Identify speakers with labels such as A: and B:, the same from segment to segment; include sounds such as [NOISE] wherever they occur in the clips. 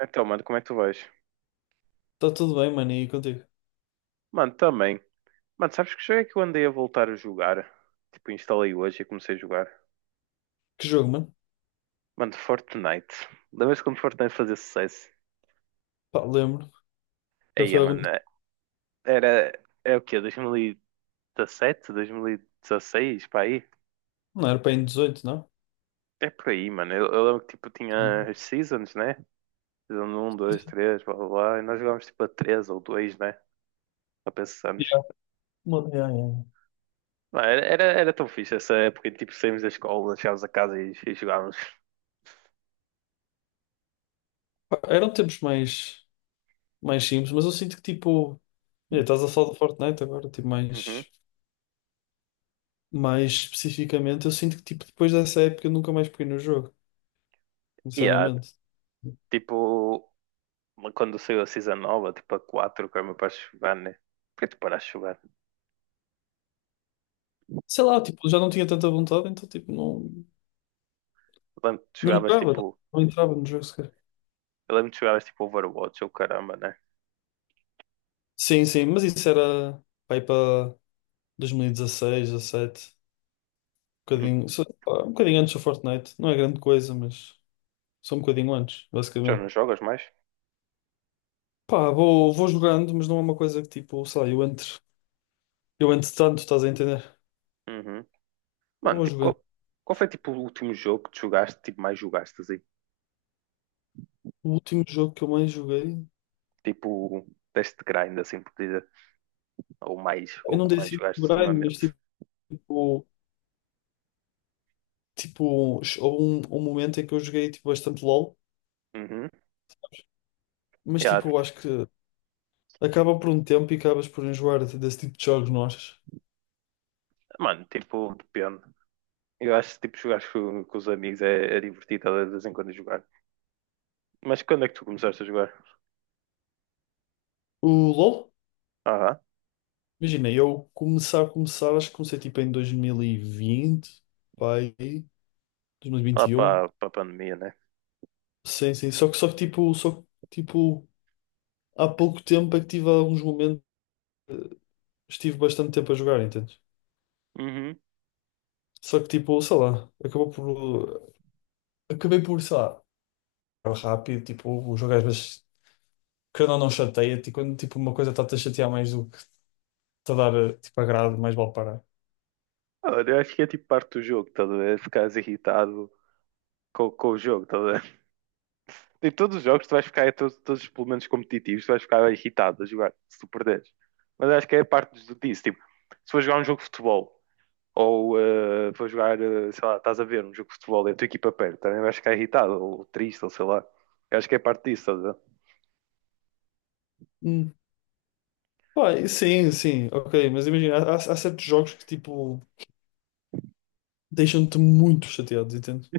A: Então, mano, como é que tu vais?
B: Está tudo bem, mano, e contigo?
A: Mano, também. Mano, sabes que jogo é que eu andei a voltar a jogar? Tipo, instalei hoje e comecei a jogar.
B: Que jogo, mano?
A: Mano, Fortnite. Lembras quando Fortnite fazia sucesso?
B: Pá, lembro. Já
A: Aí,
B: foi algum
A: mano,
B: tempo.
A: era. É o quê? 2017? 2016? Para aí?
B: Não era para em 18, não?
A: É por aí, mano. Eu lembro que, tipo, tinha as seasons, né? Season um, 2, 3, blá, blá, blá. E nós jogávamos, tipo, a 3 ou 2, né? Só pensamos.
B: Mano, yeah, yeah.
A: Mano, era tão fixe essa época. Tipo, saímos da escola, chegávamos a casa e jogávamos.
B: Pá, eram tempos mais, mais simples, mas eu sinto que tipo. Olha, estás a falar do Fortnite agora, tipo,
A: Uhum.
B: mais, mais especificamente, eu sinto que tipo, depois dessa época eu nunca mais peguei no jogo,
A: E,
B: sinceramente.
A: tipo, quando saiu a Season nova, tipo a 4 que era meu para jogar, né? Por que tu paraste de jogar?
B: Sei lá, tipo, já não tinha tanta vontade, então tipo, não,
A: Eu lembro que tu
B: não
A: jogavas
B: jogava,
A: tipo.
B: não entrava no jogo sequer.
A: Eu lembro que tu jogavas tipo Overwatch ou caramba, né?
B: Sim, sim, mas isso era, pá, aí para 2016, 17.
A: Hum.
B: Bocadinho, só- pá, um bocadinho antes do Fortnite. Não é grande coisa, mas só um bocadinho antes,
A: Já não
B: basicamente.
A: jogas mais?
B: Pá, vou jogando, mas não é uma coisa que tipo, sei lá, eu entre tanto, estás a entender?
A: Uhum. Mano,
B: Vou
A: tipo,
B: jogando.
A: qual foi tipo o último jogo que tu jogaste, tipo, mais jogaste, assim?
B: O último jogo que eu mais joguei,
A: Tipo, deste grind, assim, por dizer. Ou mais,
B: eu
A: ou
B: não
A: que
B: dei
A: mais
B: assim
A: jogaste
B: muito grind, mas
A: ultimamente.
B: tipo, tipo, houve um, um momento em que eu joguei tipo bastante LOL,
A: Uhum.
B: mas
A: Yeah.
B: tipo, eu acho que acaba por um tempo e acabas por enjoar de- desse tipo de jogos, não achas?
A: Mano, tipo, depende. Eu acho que tipo, jogar com os amigos é divertido de vez em quando jogar. Mas quando é que tu começaste a jogar?
B: O LOL, imagina, eu começar, começar, acho que comecei tipo em 2020, pá, aí.
A: Lá
B: 2021.
A: para a pandemia, né?
B: Sim, sim. Tipo, há pouco tempo é que tive alguns momentos, estive bastante tempo a jogar, entendes?
A: Uhum.
B: Só que tipo, sei lá, acabou por. Acabei por, sei lá, jogar rápido, tipo, o jogo às vezes querendo ou não chateia-te e quando tipo uma coisa está-te a chatear mais do que te a dar tipo agrado, mais vale parar.
A: Olha, eu acho que é tipo parte do jogo, tá a ver? Ficares irritado com o jogo, tá a ver? [LAUGHS] Tipo, todos os jogos tu vais ficar, todos os elementos competitivos, tu vais ficar irritado a jogar, se tu perderes. Mas acho que é parte disso, tipo, se for jogar um jogo de futebol, ou for jogar, sei lá, estás a ver um jogo de futebol e a tua equipa perde, também vais ficar irritado, ou triste, ou sei lá. Eu acho que é parte disso, estás a ver?
B: Hum. Pá, sim, sim, ok, mas imagina, há, há certos jogos que tipo. Deixam-te muito chateado, entende?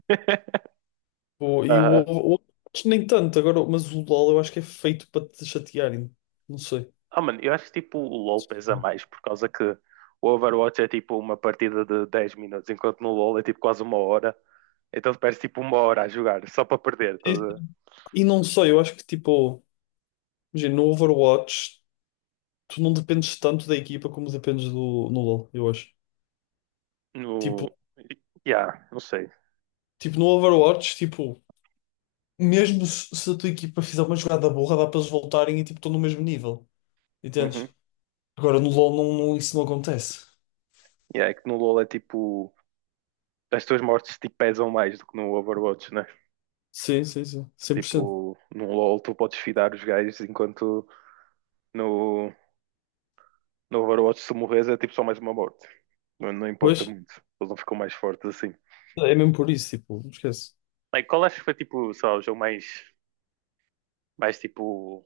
B: Pô, e o ovo, acho que nem tanto agora, mas o LOL eu acho que é feito para te chatearem. Não sei.
A: Ah, mano, eu acho que tipo o LoL pesa mais, por causa que o Overwatch é tipo uma partida de 10 minutos, enquanto no LoL é tipo quase uma hora. Então tu perdes tipo uma hora a jogar, só para perder. Tá a
B: E,
A: ver?
B: e não sei, eu acho que tipo, imagina, no Overwatch tu não dependes tanto da equipa como dependes do, no LoL, eu acho. Tipo,
A: No. Yeah, não sei.
B: tipo no Overwatch, tipo, mesmo se, se a tua equipa fizer uma jogada burra, dá para eles voltarem e tipo, estão no mesmo nível, entendes?
A: Uhum.
B: Agora no LoL não, não- isso não acontece.
A: Yeah, é que no LoL é tipo. As tuas mortes tipo, pesam mais do que no Overwatch, né?
B: Sim, sim, sim, cem por cento.
A: Tipo, no LoL tu podes fidar os gajos, enquanto no, no Overwatch se morres é tipo só mais uma morte. Não, não
B: Pois,
A: importa muito. Eles não ficam mais fortes assim.
B: é mesmo por isso, tipo, não esquece.
A: Like, qual acho que foi tipo, sei lá, o jogo mais mais tipo.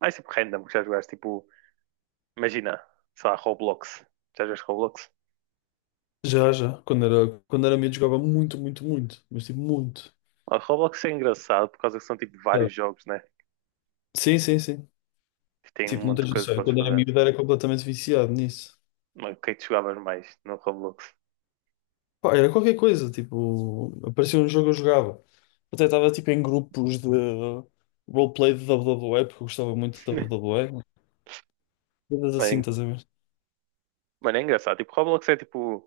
A: Mais tipo random que já jogaste. Tipo, imagina, sei lá, Roblox. Já jogaste Roblox?
B: Já, já. Quando era miúdo jogava muito, muito, muito. Mas tipo, muito.
A: Ah, Roblox é engraçado por causa que são tipo
B: Já.
A: vários jogos, né?
B: Sim, sim, sim.
A: Tem
B: Tipo,
A: um
B: não
A: monte de
B: tens
A: coisas
B: noção.
A: que
B: Eu,
A: podes
B: quando era
A: fazer.
B: miúdo era completamente viciado nisso.
A: Mas o que é que tu jogavas mais no Roblox?
B: Pá, era qualquer coisa. Tipo, aparecia um jogo eu jogava. Até estava tipo em grupos de roleplay de WWE, porque eu gostava muito de
A: [LAUGHS]
B: WWE. Coisas assim,
A: Bem,
B: estás a ver?
A: mano, é engraçado. Tipo, Roblox é tipo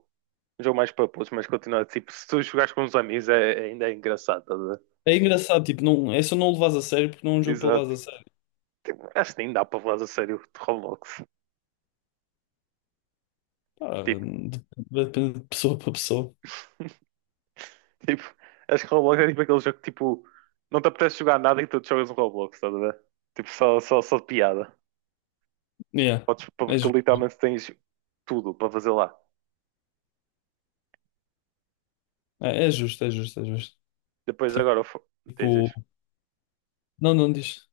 A: um jogo mais para putos, mas continua tipo, se tu jogares com uns amigos ainda é engraçado, estás a ver?
B: É engraçado, tipo, não, é só não o levas a sério porque não é um jogo para levares
A: Exato.
B: a sério.
A: Tipo, acho que nem dá para falar a sério de Roblox.
B: Pá,
A: Tipo,
B: dep- depende de pessoa para pessoa.
A: [LAUGHS] tipo, acho que Roblox é tipo aquele jogo que tipo, não te apetece jogar nada e tu te jogas um Roblox, estás a ver? Tipo, só de piada.
B: Yeah,
A: Podes,
B: é
A: porque
B: justo.
A: literalmente tens tudo para fazer lá.
B: É, é justo, é justo, é justo.
A: Depois agora, tens
B: Tipo,
A: isso.
B: não, não diz.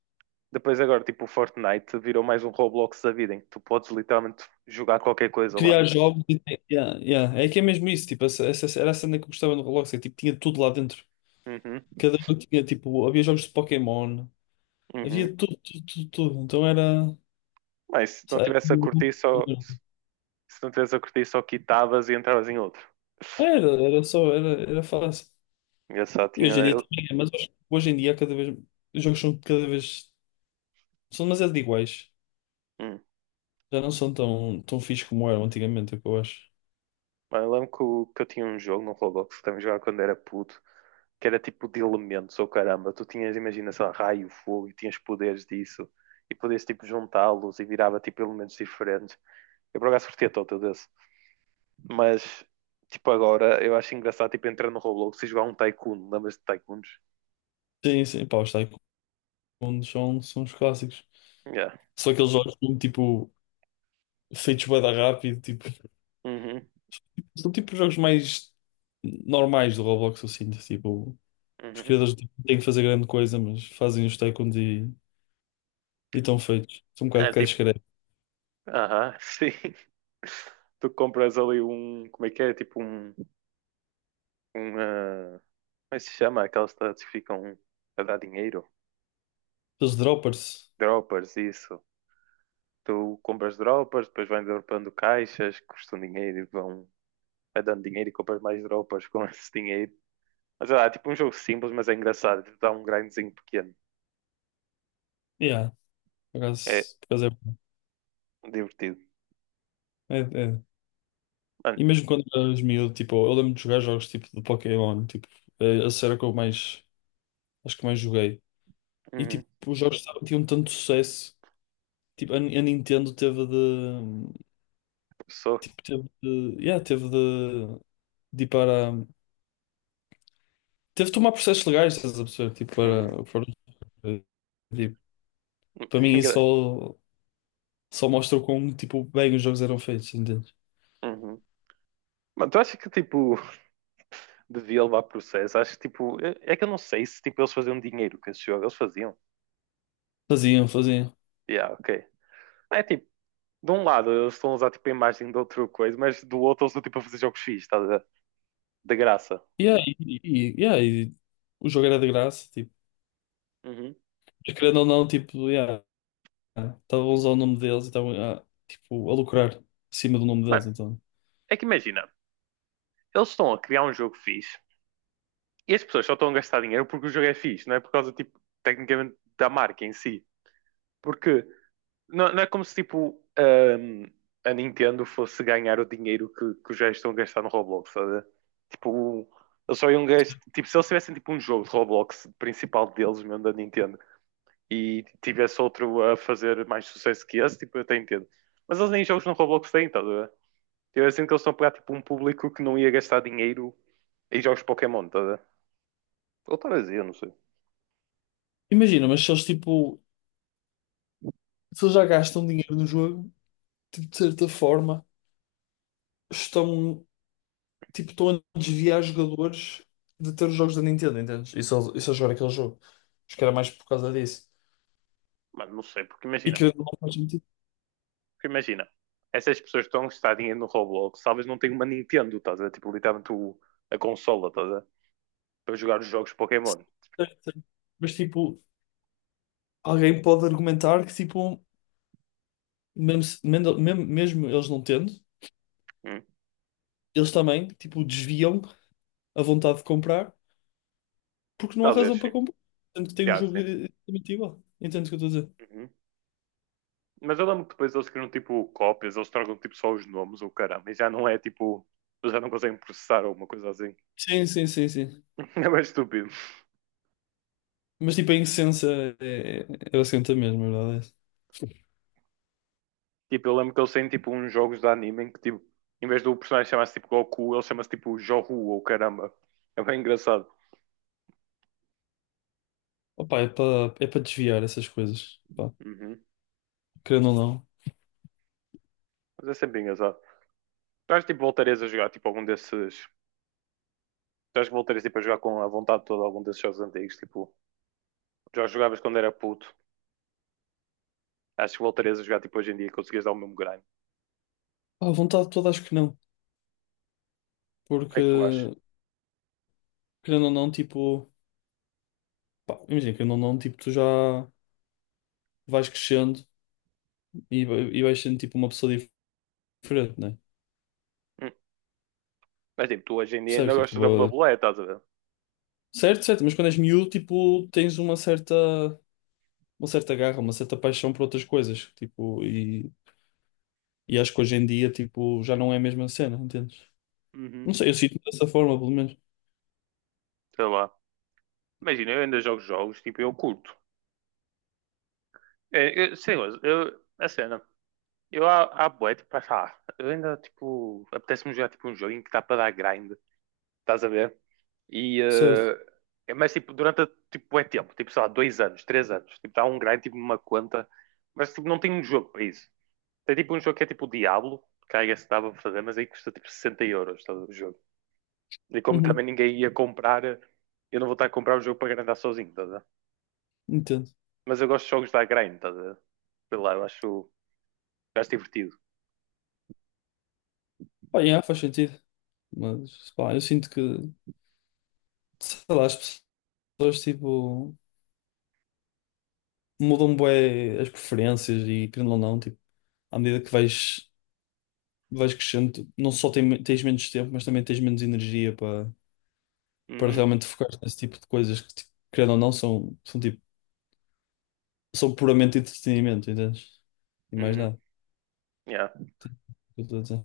A: Depois agora, tipo, o Fortnite virou mais um Roblox da vida em que tu podes literalmente jogar qualquer coisa lá.
B: Criar jogos e tem- yeah, yeah. É que é mesmo isso, tipo, essa- era a cena que eu gostava no Roblox, é, tipo, tinha tudo lá dentro.
A: Uhum,
B: Cada jogo tinha, tipo, havia jogos de Pokémon, havia
A: uhum.
B: tudo, tudo, tudo, tudo. Então era,
A: Mas se não
B: sabe,
A: tivesse a curtir só, Se não tivesse a curtir só quitavas e entravas em outro.
B: era, era só, era, era fácil.
A: Eu só
B: E
A: tinha
B: hoje em dia
A: eu,
B: também é, mas hoje, hoje em dia cada vez, os jogos são cada vez, são demasiado iguais.
A: hum.
B: Já não são tão, tão fixos como eram antigamente, é o que eu acho.
A: Mas eu lembro que, que eu tinha um jogo no Roblox que também jogava quando era puto. Que era tipo de elementos, ou caramba, tu tinhas, imagina, sei lá, raio, fogo, e tinhas poderes disso, e podias tipo juntá-los e virava tipo elementos diferentes. Eu por acaso curtia todo desse, mas tipo agora eu acho engraçado tipo entrar no Roblox e jogar um Tycoon, lembras de Tycoons?
B: Sim, sim, pá, os Tycoons são, são os clássicos.
A: Yeah.
B: Só aqueles jogos, tipo, feitos bué da rápido, tipo...
A: Uhum,
B: São tipo jogos mais normais do Roblox, eu sinto. Tipo, os
A: uhum.
B: criadores tipo, não têm que fazer grande coisa, mas fazem os tycoons e estão feitos. São um
A: É
B: bocado cash
A: tipo,
B: grab.
A: aham, sim. [LAUGHS] Tu compras ali um, como é que é? Tipo um, como é que se chama? Aquelas cidades que ficam a dar dinheiro,
B: Os droppers,
A: droppers, isso. Tu compras dropas, depois vais dropando caixas, que custam dinheiro e vão vai dando dinheiro e compras mais dropas com [LAUGHS] esse dinheiro. Mas sei lá, é tipo um jogo simples, mas é engraçado. Tipo, dá um grindzinho pequeno.
B: yeah, por
A: É
B: acaso,
A: divertido.
B: é, é- é.
A: Mano,
B: E mesmo quando eras miúdo, tipo, eu lembro de jogar jogos tipo de Pokémon, tipo, é, a série que eu mais, acho que mais joguei. E
A: uhum,
B: tipo, os jogos estavam- tinham tanto sucesso, tipo, a Nintendo teve de,
A: sou.
B: tipo, teve de, yeah, teve de ir para. Teve de tomar processos legais, estás a perceber? Tipo,
A: Uhum,
B: para, para, tipo,
A: [LAUGHS]
B: para
A: é
B: mim isso
A: engra-
B: só, só mostra o quão, tipo, bem os jogos eram feitos, entendes?
A: uhum. Mano, tu achas que tipo [LAUGHS] devia levar processo? Acho que tipo. É que eu não sei se tipo eles faziam dinheiro com esse jogo. Eles faziam.
B: Faziam, faziam.
A: Yeah, ok. É tipo, de um lado eles estão a usar tipo a imagem de outra coisa, mas do outro eles estão tipo a fazer jogos fixos, tá? De graça.
B: Yeah, yeah, e o jogo era de graça, tipo,
A: Uhum.
B: mas querendo ou não, tipo, yeah, estavam a usar o nome deles e estavam tipo, a lucrar acima do nome
A: Mano,
B: deles, então.
A: é que imagina. Eles estão a criar um jogo fixe e as pessoas só estão a gastar dinheiro porque o jogo é fixe, não é por causa, tipo, tecnicamente da marca em si. Porque não é como se, tipo, a Nintendo fosse ganhar o dinheiro que os gajos estão a gastar no Roblox, sabe? Tipo, eles só iam gastar. Tipo, se eles tivessem, tipo, um jogo de Roblox principal deles, mesmo da Nintendo, e tivesse outro a fazer mais sucesso que esse, tipo, eu até entendo. Mas eles nem jogos no Roblox têm, tá a ver? Eu sinto que eles estão a pegar, tipo, um público que não ia gastar dinheiro em jogos Pokémon, tá a ver? Ou Tarazia, não sei.
B: Imagina, mas se eles, tipo, se eles já gastam dinheiro no jogo, tipo, de certa forma, estão tipo, estão a desviar jogadores de ter os jogos da Nintendo, entendes? E só jogar aquele jogo. Acho que era mais por causa disso.
A: Mas não sei,
B: E que não faz sentido.
A: porque imagina, essas pessoas que estão a gastar dinheiro no Roblox, talvez não tenham uma Nintendo, estás a ver? Tipo, literalmente a consola, estás a ver? Para jogar os jogos Pokémon.
B: Certo, certo. Mas tipo, alguém pode argumentar que tipo, mesmo, se- mendo- mesmo, mesmo eles não tendo,
A: Hum.
B: eles também tipo, desviam a vontade de comprar porque não há
A: Talvez,
B: razão para
A: sim.
B: comprar. Tanto que tem um
A: Já,
B: jogo
A: sim.
B: exatamente igual. Entende o que eu estou a dizer?
A: Uhum. Mas eu lembro que depois eles criam, tipo, cópias, eles trocam, tipo, só os nomes, ou caramba, e já não é, tipo, eles já não conseguem processar alguma coisa assim.
B: Sim, sim, sim, sim.
A: [LAUGHS] É mais estúpido.
B: Mas tipo, a essência é, é basicamente a mesma, a verdade. É essa.
A: Tipo, eu lembro que eles têm, tipo, uns jogos de anime em que, tipo, em vez do personagem chamar-se, tipo, Goku, ele chama-se, tipo, Johu, ou caramba. É bem engraçado.
B: Opa, é para desviar essas coisas. Pá,
A: Uhum.
B: querendo ou não.
A: Mas é sempre engraçado. Tu acho tipo, voltarias a jogar tipo, algum desses. Tu acho que voltarias tipo, a jogar com a vontade toda algum desses jogos antigos? Tipo, já jogavas quando era puto. Acho que voltarias a jogar tipo, hoje em dia e conseguias dar o mesmo grind. O
B: Pá, à vontade toda acho que não.
A: que é que tu achas?
B: Porque, querendo ou não, tipo, pá, imagina, querendo ou não, tipo, tu já vais crescendo e, e vais sendo tipo uma pessoa diferente, né?
A: Hum. Mas tipo, tu hoje em dia ainda
B: Percebes? Tipo,
A: gostas da WWE, estás a ver?
B: certo, certo, mas quando és miúdo, tipo, tens uma certa. Uma certa garra, uma certa paixão por outras coisas, tipo, e acho que hoje em dia, tipo, já não é a mesma cena, entendes?
A: Uhum.
B: Não sei, eu sinto-me dessa forma, pelo menos.
A: Sei lá. Imagina, eu ainda jogo jogos, tipo, eu curto. É, eu, sei lá, eu, a cena. Eu há bué, tipo, acho, eu ainda, tipo, apetece-me jogar, tipo, um jogo em que dá para dar grind. Estás a ver? E,
B: Certo.
A: mas tipo, tipo, é tempo, tipo, sei lá, 2 anos, 3 anos, tipo, dá um grind, tipo, numa conta, mas tipo, não tem um jogo para isso. Tem tipo um jogo que é tipo o Diablo, que aí se dava para fazer, mas aí custa tipo 60 euros todo o jogo. E como
B: Uhum,
A: também ninguém ia comprar, eu não vou estar a comprar o jogo para grindar sozinho, estás a ver?
B: entendo.
A: Mas eu gosto de jogos da grind, estás a ver? Sei lá, eu acho divertido.
B: Pá, yeah, faz sentido, mas, pá, eu sinto que, sei lá, as pessoas, tipo, mudam bué as preferências e, querendo ou não, tipo, à medida que vais, vais crescendo, tu não só tem- tens menos tempo, mas também tens menos energia para para
A: Uhum,
B: realmente focar nesse tipo de coisas que, tipo, querendo ou não, são, são, tipo, são puramente entretenimento, entendes? E mais
A: uhum,
B: nada.
A: yeah.
B: Eu tô a dizer.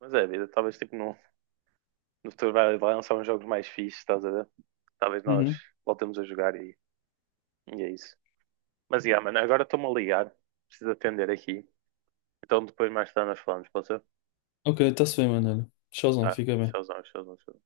A: Mas é, a vida, talvez tipo não, no futuro vai lançar uns jogos mais fixes, estás a ver? Talvez nós
B: Uhum.
A: voltemos a jogar e é isso. Mas, yeah, mano, agora estou-me a ligar. Preciso atender aqui. Então depois mais tarde nós falamos, pode ser?
B: Ok, está-se bem, mano. Olha, tchauzão,
A: Tá,
B: fica bem.
A: tchauzão, tchauzão, tchauzão.